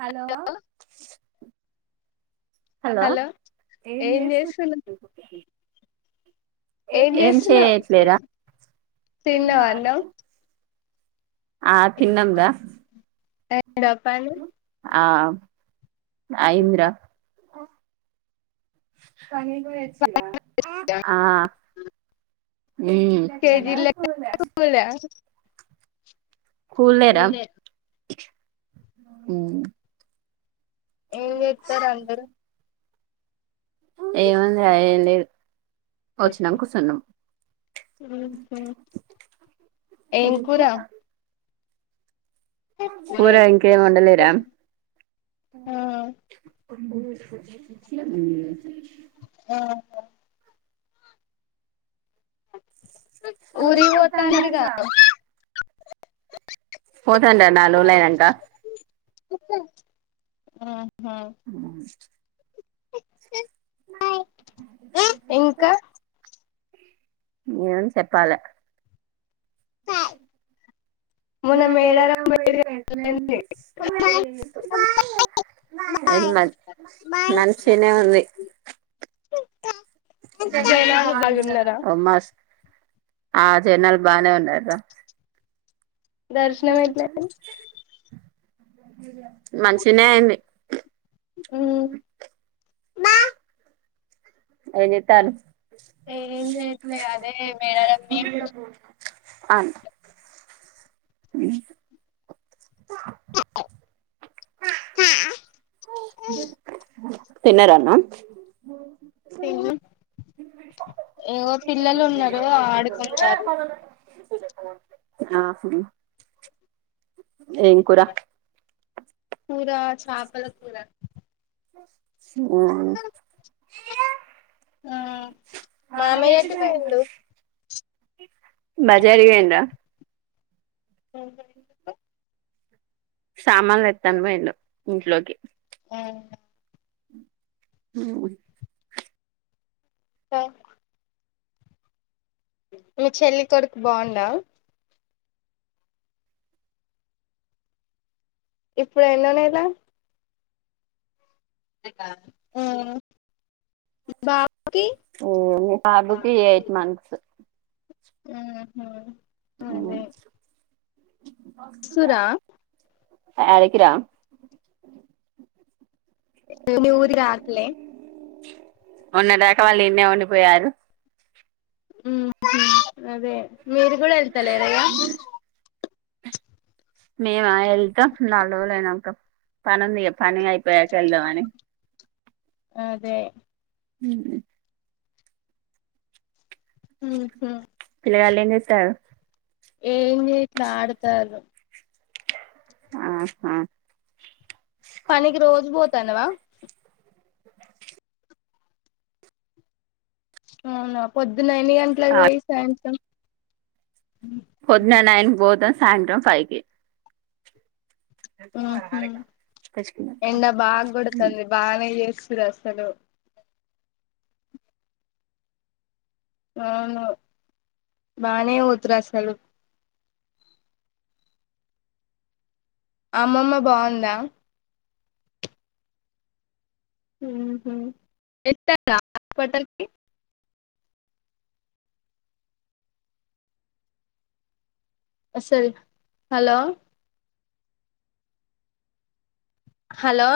hello hello ఏం చేస్తున్నావ్ ఎంజేస్తున్నర్ ఏం ఏమ్ చేస్తున్నావ్ చేయట్లేరా తిన్నావా అన్నం ఆ తిన్నమ్రా డబ్బాలు ఆ ఐయింద్ర పనికి పోయచ్చిరా ఆ ఉమ్ కేజీల్ లేక్ [unintelligible] కూలేరా ఏం జెతారూందరు ఏముందిరా ఏమ్ లేదు వచ్చినం కుసున్నాం ఉహూ ఏమ్ కూర కూర ఇంకా ఏమ్ అండలేరా ఆ ఉ [unintelligible] ఊరి ఓతా అన్నారుగా పోతం రా నాల్రోల్ అయినాక ఉ ఉ ఇంకా [unintelligible] నేను చెప్పాల హ [unintelligible] మొన్న మేడారం అట్నేవుంది ఎమద్ మంచిగనే ఉంది తెల్లది జనాలు బాల్ ఉండదా బాగున్నారా ఆ జనాలు బానే ఉన్నారు రా దర్శనం ఎట్ల ఐంది మంచిగనే అయింది అయింది ఏం జేత్తరు ఏం చేయట్లే అదే మేడారం అన్ అ మేము తిన్నారా అన్నం తిన్నాం ఇగో పిల్లలున్నారు ఆడుకుంటారు ఆ ఫీ ఏం కూరా కూర చాపల కూర మ్మ్ నానబెట్టి పోండి బజారకి పోయిండ్రా సామాన్లు దేత్త అని పోయిండు ఇంట్లోకి ఆ మ్ స మీ చెల్లి తొడుకు బాగుండా ఇప్పుడు ఎన్నో నెల బా మీ బాబుకి ఎయిట్ మంత్స్ మ్ హు మ్మ్ వస్తురా యారికి రా ఊరి రాట్లే మొన్న దాకా వాళ్ళు ఇన్నే వుండిపోయారు అదే మీరుగూడా ఎళ్తలేర ఇగా మేమా ఏళ్తాం నాల్ రోజులైనంక పనుంది గదా పని అయిపోయాక ఏల్ దామని అదే మ్ హు పిల్లగాళ్ళు ఏం జెస్తారు ఏం జేట్లా ఆడతారు ఆహ పనికి రోజు పోతానవా అవునా పొద్దున్న ఎన్ని గంటలకు పోయి సాయంత్రం పొద్దునా నైన్ కి బోతా సాయంత్రం ఫైవ్ కి మ్ హు తెచ్చుకున్నాక ఎండ బాగా గోడతాంది బాగానే చే సురు అసలు అవును బానే బోతురు అసలు అమ్మమ్మ బావుందా మ్ హు ఎత్తయింది హాస్పిటల్ కి అసల్ హాలో హాలో